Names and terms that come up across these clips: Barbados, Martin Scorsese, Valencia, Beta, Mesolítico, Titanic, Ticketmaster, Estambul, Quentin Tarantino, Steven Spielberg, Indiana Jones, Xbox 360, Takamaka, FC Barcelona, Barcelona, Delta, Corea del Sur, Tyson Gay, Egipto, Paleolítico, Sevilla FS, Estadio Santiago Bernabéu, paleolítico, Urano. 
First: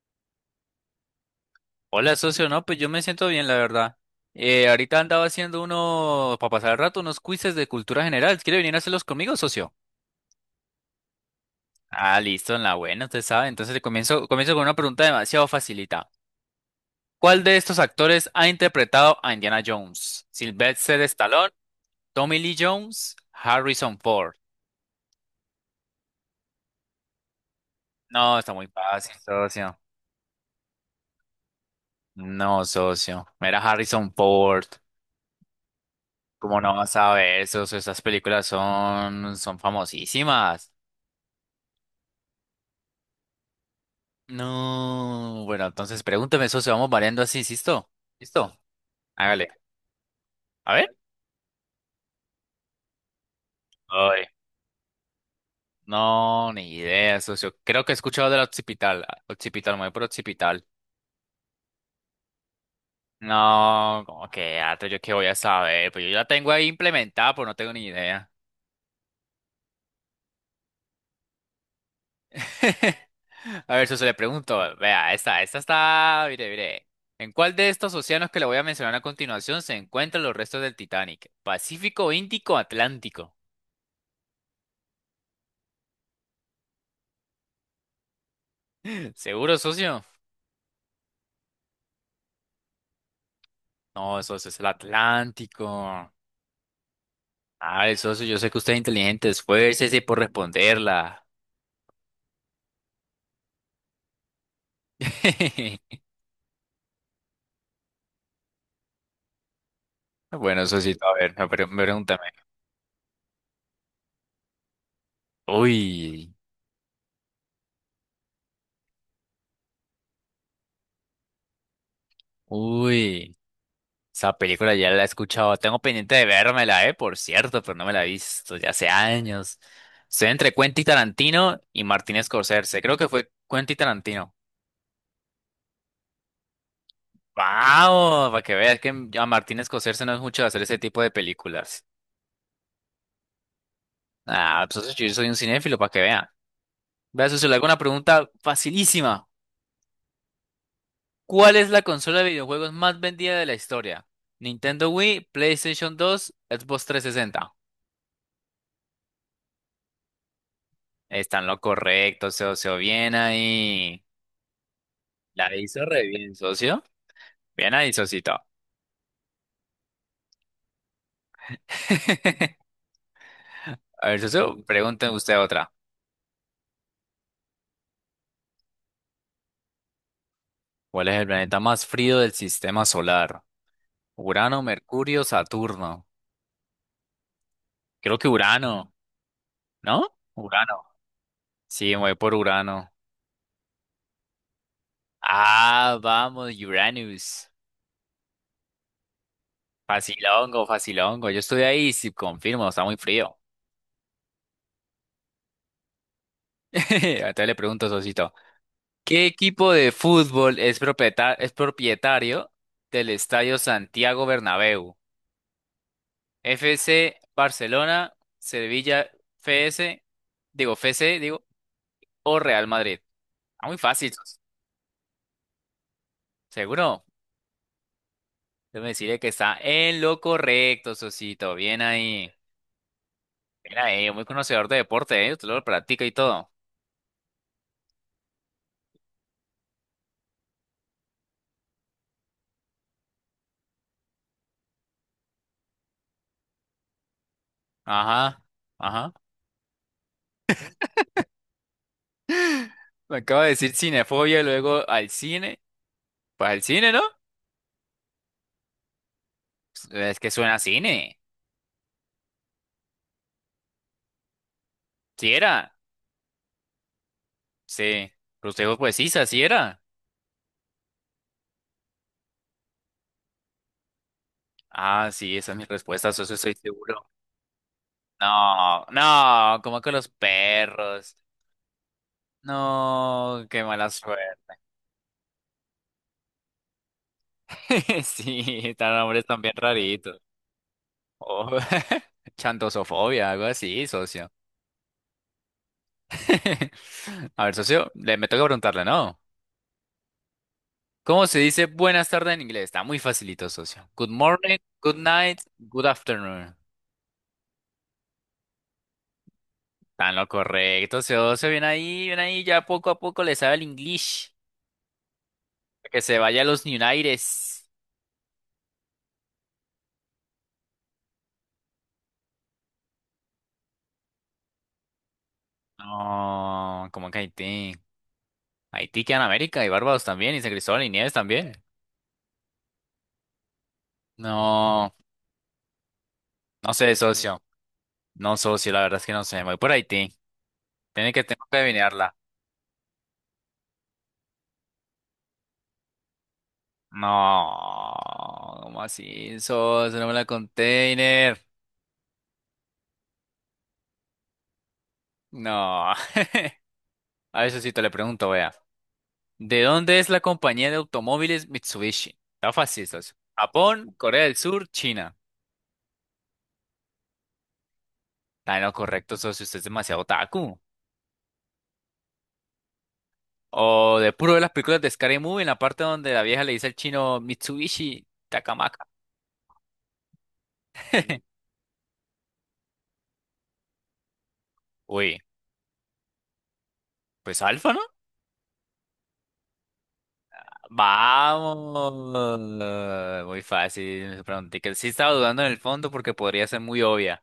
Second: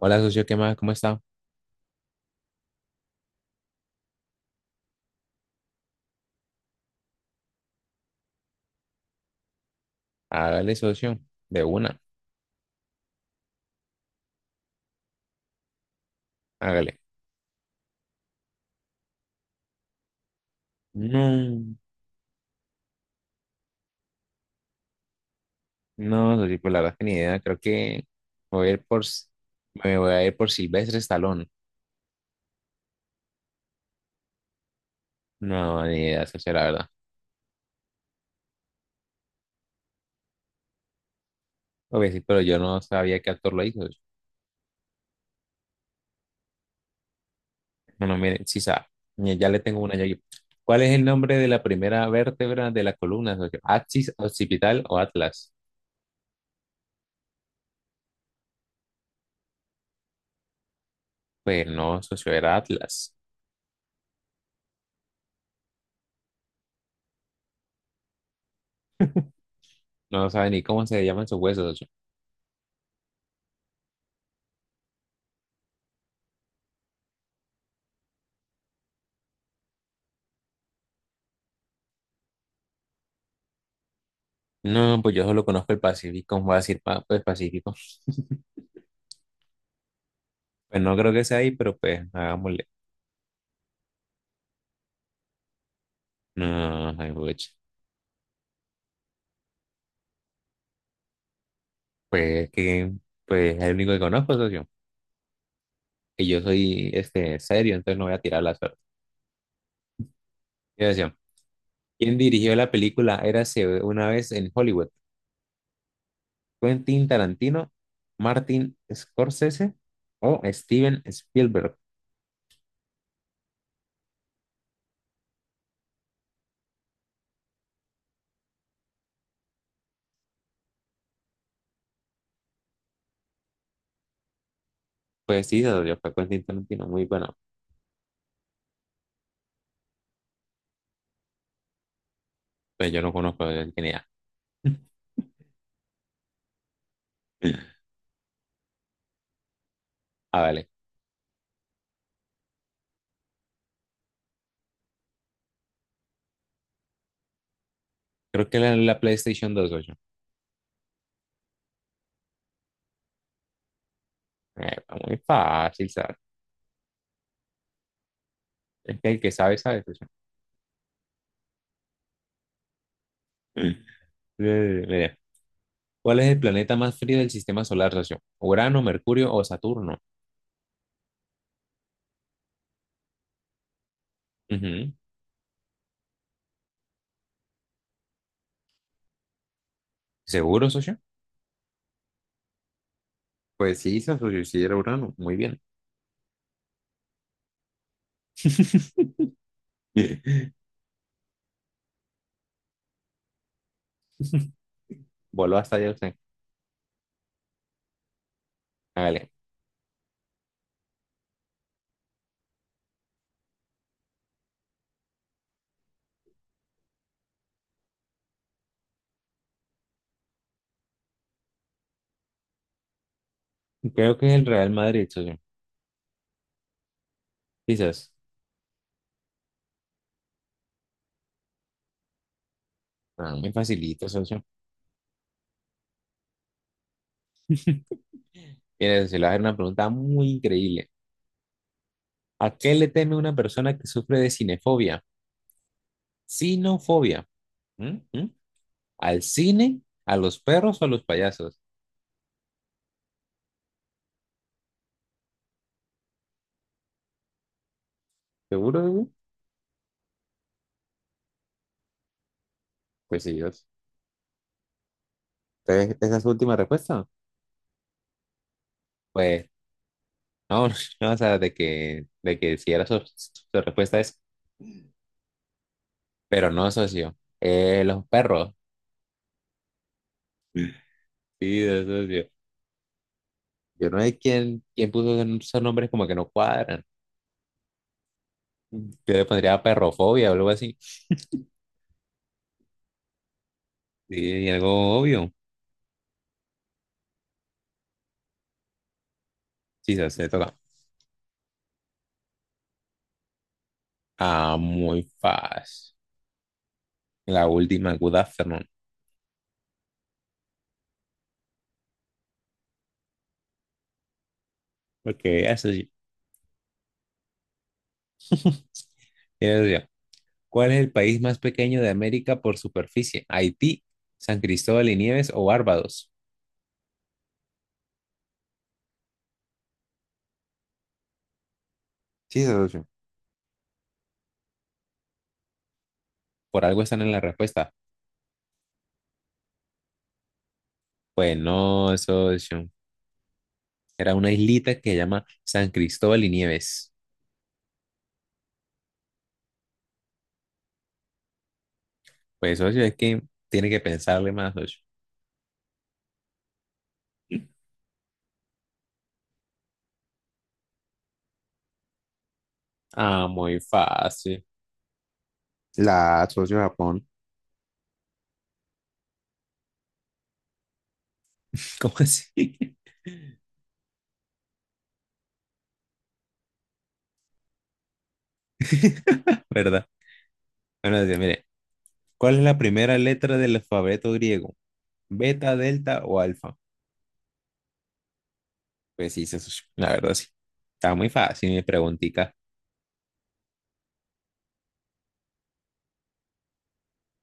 Hola, socio, ¿qué más? ¿Cómo está? Hola, socio. No, pues yo me siento bien, la verdad. Ahorita andaba haciendo uno, para pasar el rato, unos quizzes de cultura general. ¿Quiere venir a hacerlos conmigo, socio? Hágale, socio, de una, Ah, listo, en la buena, usted sabe. Entonces le comienzo con una pregunta demasiado facilita. hágale. ¿Cuál de estos actores ha interpretado a Indiana Jones? ¿Sylvester Stallone, No, Tommy Lee Jones, Harrison Ford? no, socio, pues la verdad es que ni idea, creo que No, está muy voy a ir por, fácil, socio. me voy a ir por Silvestre Stallone. No, socio. Era Harrison Ford. No, ni idea, socio, ¿Cómo la no verdad. vas a ver, socio? Esas películas son famosísimas. Obvio, sí, pero yo no sabía qué actor lo hizo, socio. No, bueno, entonces pregúnteme, socio, vamos variando así, ¿listo? Bueno, mire, ¿Listo? sí sabe, ya Hágale. le tengo una yo aquí. A ¿Cuál ver. es el nombre de la primera vértebra de la columna, socio? ¿Axis, Ay, occipital o Atlas? no, ni idea, socio. Creo que he escuchado del occipital. Ah, occipital, me voy por occipital. Pues no, socio, era Atlas. No, como que gato, yo qué voy a saber. Pues yo ya la tengo ahí implementada, pues no tengo ni idea. No sabe ni cómo se llaman sus huesos, socio. A ver, socio, le pregunto. Vea, esta está. Mire, mire. ¿En cuál de estos océanos que le voy a mencionar a continuación se encuentran los restos del Titanic? ¿Pacífico, Índico, Atlántico? No, pues yo solo conozco el Pacífico, voy a decir pues Pacífico. ¿Seguro, socio? Pues no creo que sea ahí, pero pues hagámosle. No, eso es el Atlántico. No, ay, pucha. Ah, eso, yo sé que usted es inteligente, esfuércese por responderla. Pues que, pues es el único que conozco, socio. Y yo soy este serio, entonces no voy a tirar la suerte. Bueno, eso Yo sí, a decía, ver, me ¿quién pregúntame. dirigió la película Érase una vez en Hollywood? Uy, ¿Quentin Tarantino, Martin Scorsese o Steven Spielberg? uy, esa película ya la he escuchado. Tengo pendiente de vérmela, por cierto, pero no me la he visto ya hace años. Estoy entre Quentin Tarantino y Martin Scorsese. Creo que fue Quentin Tarantino. Pues sí, socio, fue Quentin Tarantino, muy bueno. ¡Wow! Para que veas que a Martin Scorsese no es mucho de hacer ese tipo de películas. Pues yo no conozco de quién era. Ah, pues yo soy un cinéfilo, para que vean. Vea, socio, le hago una pregunta facilísima. Ah, vale. ¿Cuál es la consola de videojuegos más vendida de la historia? Nintendo Wii, PlayStation 2, Xbox 360. Creo que la PlayStation 2, socio. Está en lo correcto, socio. Bien ahí. Eh, muy La hizo fácil, re ¿sabes? bien, socio. Bien ahí, socito. Es que el que sabe, sabe, socio. A ver, socio, Eh, pregúnteme mire, usted otra. ¿cuál es el planeta más frío del sistema solar, socio? ¿Urano, Mercurio o Saturno? ¿Cuál es el planeta más frío del sistema solar? Urano, Ujú. Mercurio, Saturno. Creo que Urano, ¿no? ¿Seguro, Urano. socio? Sí, me voy por Urano. Pues sí, socio, sí era Urano. Muy bien. Ah, vamos, Uranus. Facilongo, facilongo. Yo estoy ahí, sí, confirmo, está muy frío. Voló hasta allá usted. Entonces le pregunto, Sosito, ¿qué Hágale. equipo de fútbol es propietario del Estadio Santiago Bernabéu? FC Barcelona, Sevilla FS, digo FC, digo, o Real Madrid. Está muy fácil, Creo que es Sos. el Real Madrid, socio. ¿Seguro? Quizás. Déjame decirle que está en lo correcto, Sosito. Bien ahí. Ah, muy Bien facilito, ahí, muy socio. conocedor de deporte, ¿eh? Usted lo practica y todo. Mire, se le va a hacer una pregunta muy increíble. ¿A qué le teme una persona que sufre de cinefobia? Cinofobia. ¿Mm? ¿Mm? Ajá, ajá. ¿Al cine, a los perros o a los payasos? Me acaba de decir cinefobia y luego al cine. Pues al cine, ¿no? ¿Seguro, socio? Es que suena a cine. Pues sí, socio. Sí era. Entonces, ¿esa es su última respuesta? Sí. Usted dijo, pues sí, así Pues, era. no, no, o sea, de que si era su, su respuesta es, Ah, sí, esa es mi respuesta, eso pero estoy no, seguro. socio. Los perros. No, no, como con los perros. Sí, de socio. No, qué mala Yo no sé suerte. quién puso esos nombres como que no cuadran. Sí, Yo están nombres le también pondría raritos. perrofobia o algo así. Oh, Chantosofobia, algo así, Sí, socio. y algo obvio. A ver, socio, le me toca preguntarle, ¿no? Sí, se toca. ¿Cómo se dice buenas tardes en inglés? Está muy facilito, socio. Good Ah, morning, good muy night, good fácil. afternoon. La última, good afternoon. Está en lo correcto, socio. Bien ahí, bien ahí. Ya poco a poco le sabe el inglés. Porque eso sí. Que se vaya a los Unites. Eso sí. ¿Cuál es el país más pequeño de América por superficie? ¿Haití, San Cristóbal y Nieves o Barbados? No, como que Haití. Haití queda en América y Barbados también y San Cristóbal y Nieves también. Sí, socio. No, Por no algo sé, están en la socio. respuesta. No, socio, la verdad es que no sé. Me voy por Haití. Tiene que, Pues tengo que no, adivinarla. socio. Era una islita que se llama San Cristóbal y Nieves. No, ¿cómo así, socio? No me la container. Pues, socio, es que tiene que pensarle más, socio. No. A eso sí te le pregunto, vea. ¿De dónde es la compañía de automóviles Mitsubishi? Está fácil, socio. Ah, muy Japón, Corea del fácil. Sur, China. La socio Japón. Está en lo correcto, socio. Usted es demasiado otaku. ¿Cómo así? O de puro de las películas de Scary Movie, en la parte donde la vieja le dice al chino Mitsubishi Takamaka. ¿Verdad? Bueno, dice, mire, ¿cuál es la primera letra del alfabeto griego? Uy, ¿Beta, delta o alfa? pues Alfa, ¿no? Pues sí, sí, socio, la verdad sí. Está muy fácil mi preguntita. Vamos. Muy fácil. Me pregunté que sí estaba dudando en el fondo porque podría ser muy obvia.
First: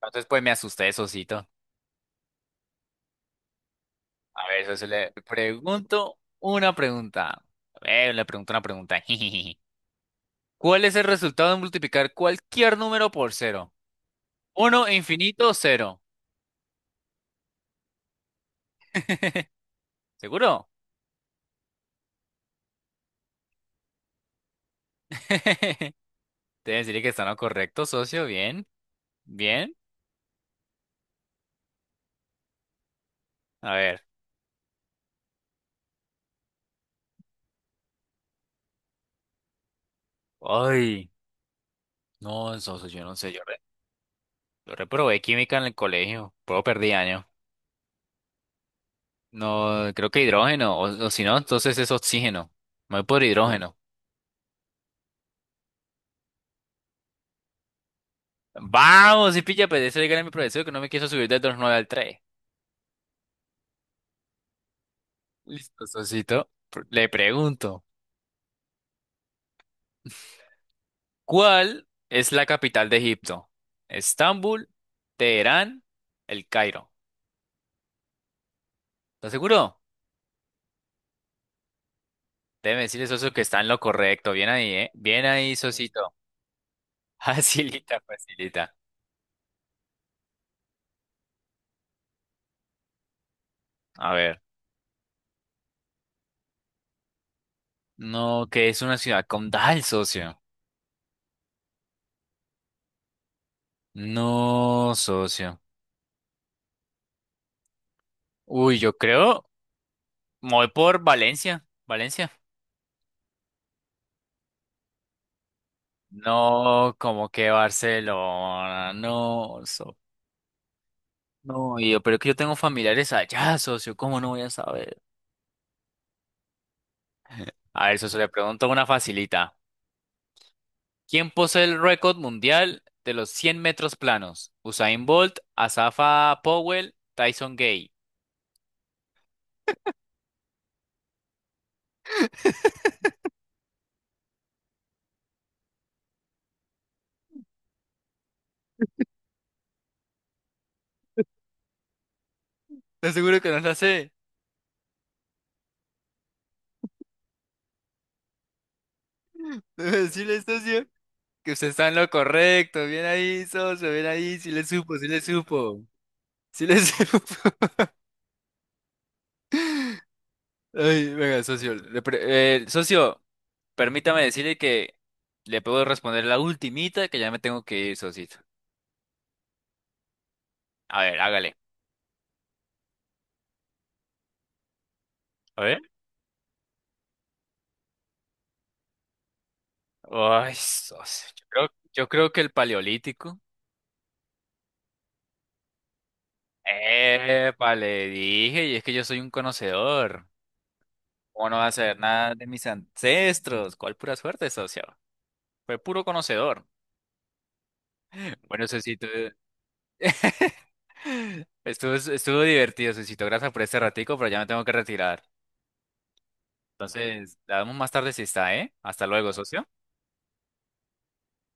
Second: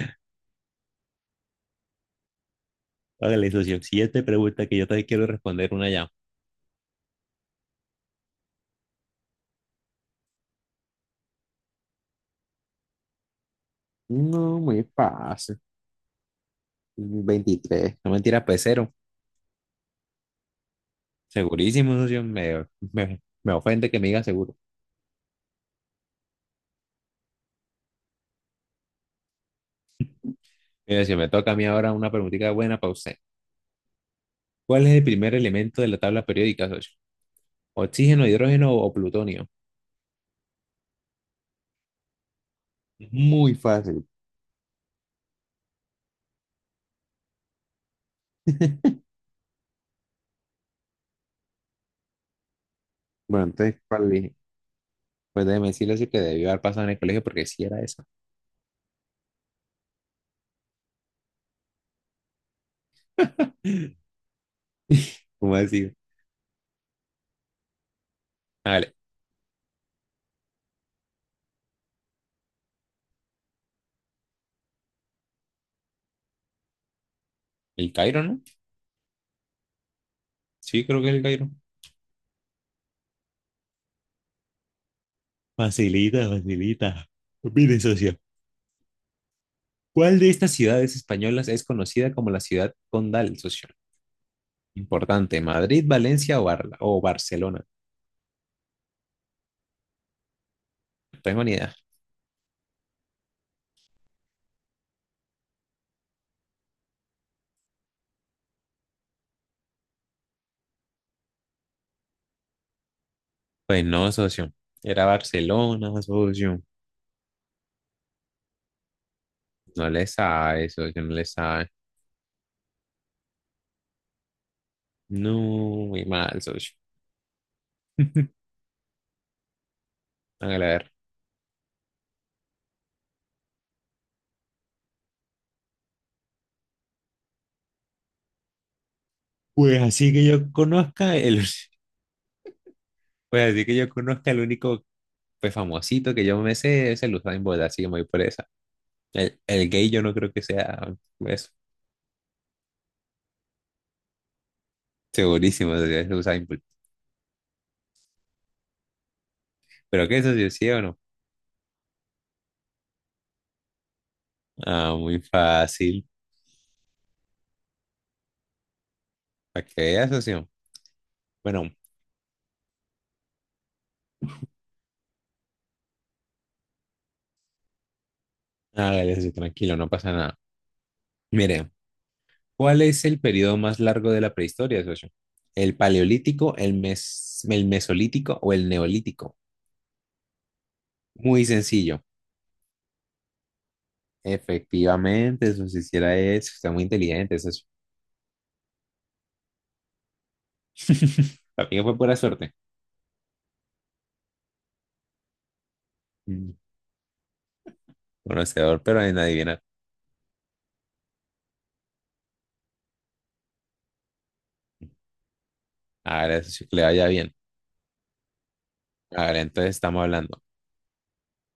Entonces, pues me asusté, socito. Hágale, socio. Siguiente A pregunta ver, que eso yo también le quiero responder una ya. pregunto una pregunta. A ver, le pregunto una pregunta. ¿Cuál es el resultado de multiplicar cualquier número por cero? No, muy Uno, infinito, fácil. cero. Veintitrés. No, mentira, pues cero. ¿Seguro? Segurísimo, socio. Me ofende que me diga seguro. Te deciré que está en lo correcto, socio. Bien, bien. Mire, si me toca a mí ahora una preguntita buena para usted. A ver. ¿Cuál es el primer elemento de la tabla periódica, socio? ¿Oxígeno, hidrógeno o plutonio? Ay, no, socio, yo no sé. Yo, Muy re- fácil. yo reprobé química en el colegio. Puedo perdí año. No, creo que hidrógeno. O si no, entonces es oxígeno. Me voy por Bueno, hidrógeno. entonces, ¿cuál dije? Pues déjeme decirle, socio, que debió haber pasado en el colegio porque sí era eso. Vamos, y pilla, pues eso dígale a mi profesor que no me quiso subir del dos nueve al tres. ¿Cómo Listo, decir? socito. Le pregunto, Vale, ¿cuál es la capital de Egipto? ¿Estambul, Teherán, El Cairo? el Cairo, ¿no? ¿Estás seguro? Sí, creo que es el Cairo. Debe decirle, socio, que está en lo correcto. Bien ahí, ¿eh? Bien ahí, socito. Facilita, facilita. Mire, Facilita, socio. facilita. ¿Cuál de estas ciudades españolas es conocida como la ciudad condal, socio? A ver. Importante, Madrid, Valencia o, o Barcelona. No, que es una ciudad condal, socio. No tengo ni idea. No, socio. Uy, yo creo, me voy por Valencia. Valencia. Pues no, socio. Era Barcelona, socio. No, como que Barcelona, no, No so- le sabe, socio, no le sabe. no, y yo, pero es que yo tengo familiares allá, socio, ¿cómo no voy a saber? No, muy mal, socio. A ver, socio, le pregunto una facilita. Hágale a ver. ¿Quién posee el récord mundial de los 100 metros planos? Usain Bolt, Asafa Powell, Tyson Gay. Pues así que yo conozca el, pues así que yo conozca el único pues famosito que yo me sé es el Usain Bolt, así que me voy por esa. El gay yo no creo que sea, pues, Te seguro que no la sé. segurísimo socio, es Usain Bolt. Debe Pero qué decirle, socio, ¿sí o socio, no? que usted está en lo correcto. Bien ahí, socio, bien ahí, sí le Ah, supo, sí muy le supo, fácil. sí le supo. Para que veas, socio. Ay, venga, Bueno, socio. Socio, permítame decirle que le puedo responder la ultimita que ya me tengo que ir, socito. hágale, socio, tranquilo, no pasa nada. A ver, hágale. Mire, ¿cuál es el periodo más largo de la prehistoria, socio? A ¿El ver. paleolítico, el mesolítico o el neolítico? Ay, socio. Yo Muy creo, sencillo. yo creo que el paleolítico. Efectivamente, socio, si hiciera eso, está muy inteligente, socio. Epa, le dije, y es que yo soy un conocedor. ¿Cómo no va a También fue saber pura nada de suerte. mis ancestros? ¿Cuál pura suerte, socio? Fue puro Mm, conocedor. Bueno, conocedor, pero socito, en adivinar. estuvo divertido, socito. Gracias por este ratico, pero ya me tengo que retirar. Hágale, socio, que le vaya bien. Entonces, la damos más tarde si está, ¿eh? Hasta luego, Hágale, socio. entonces estamos hablando.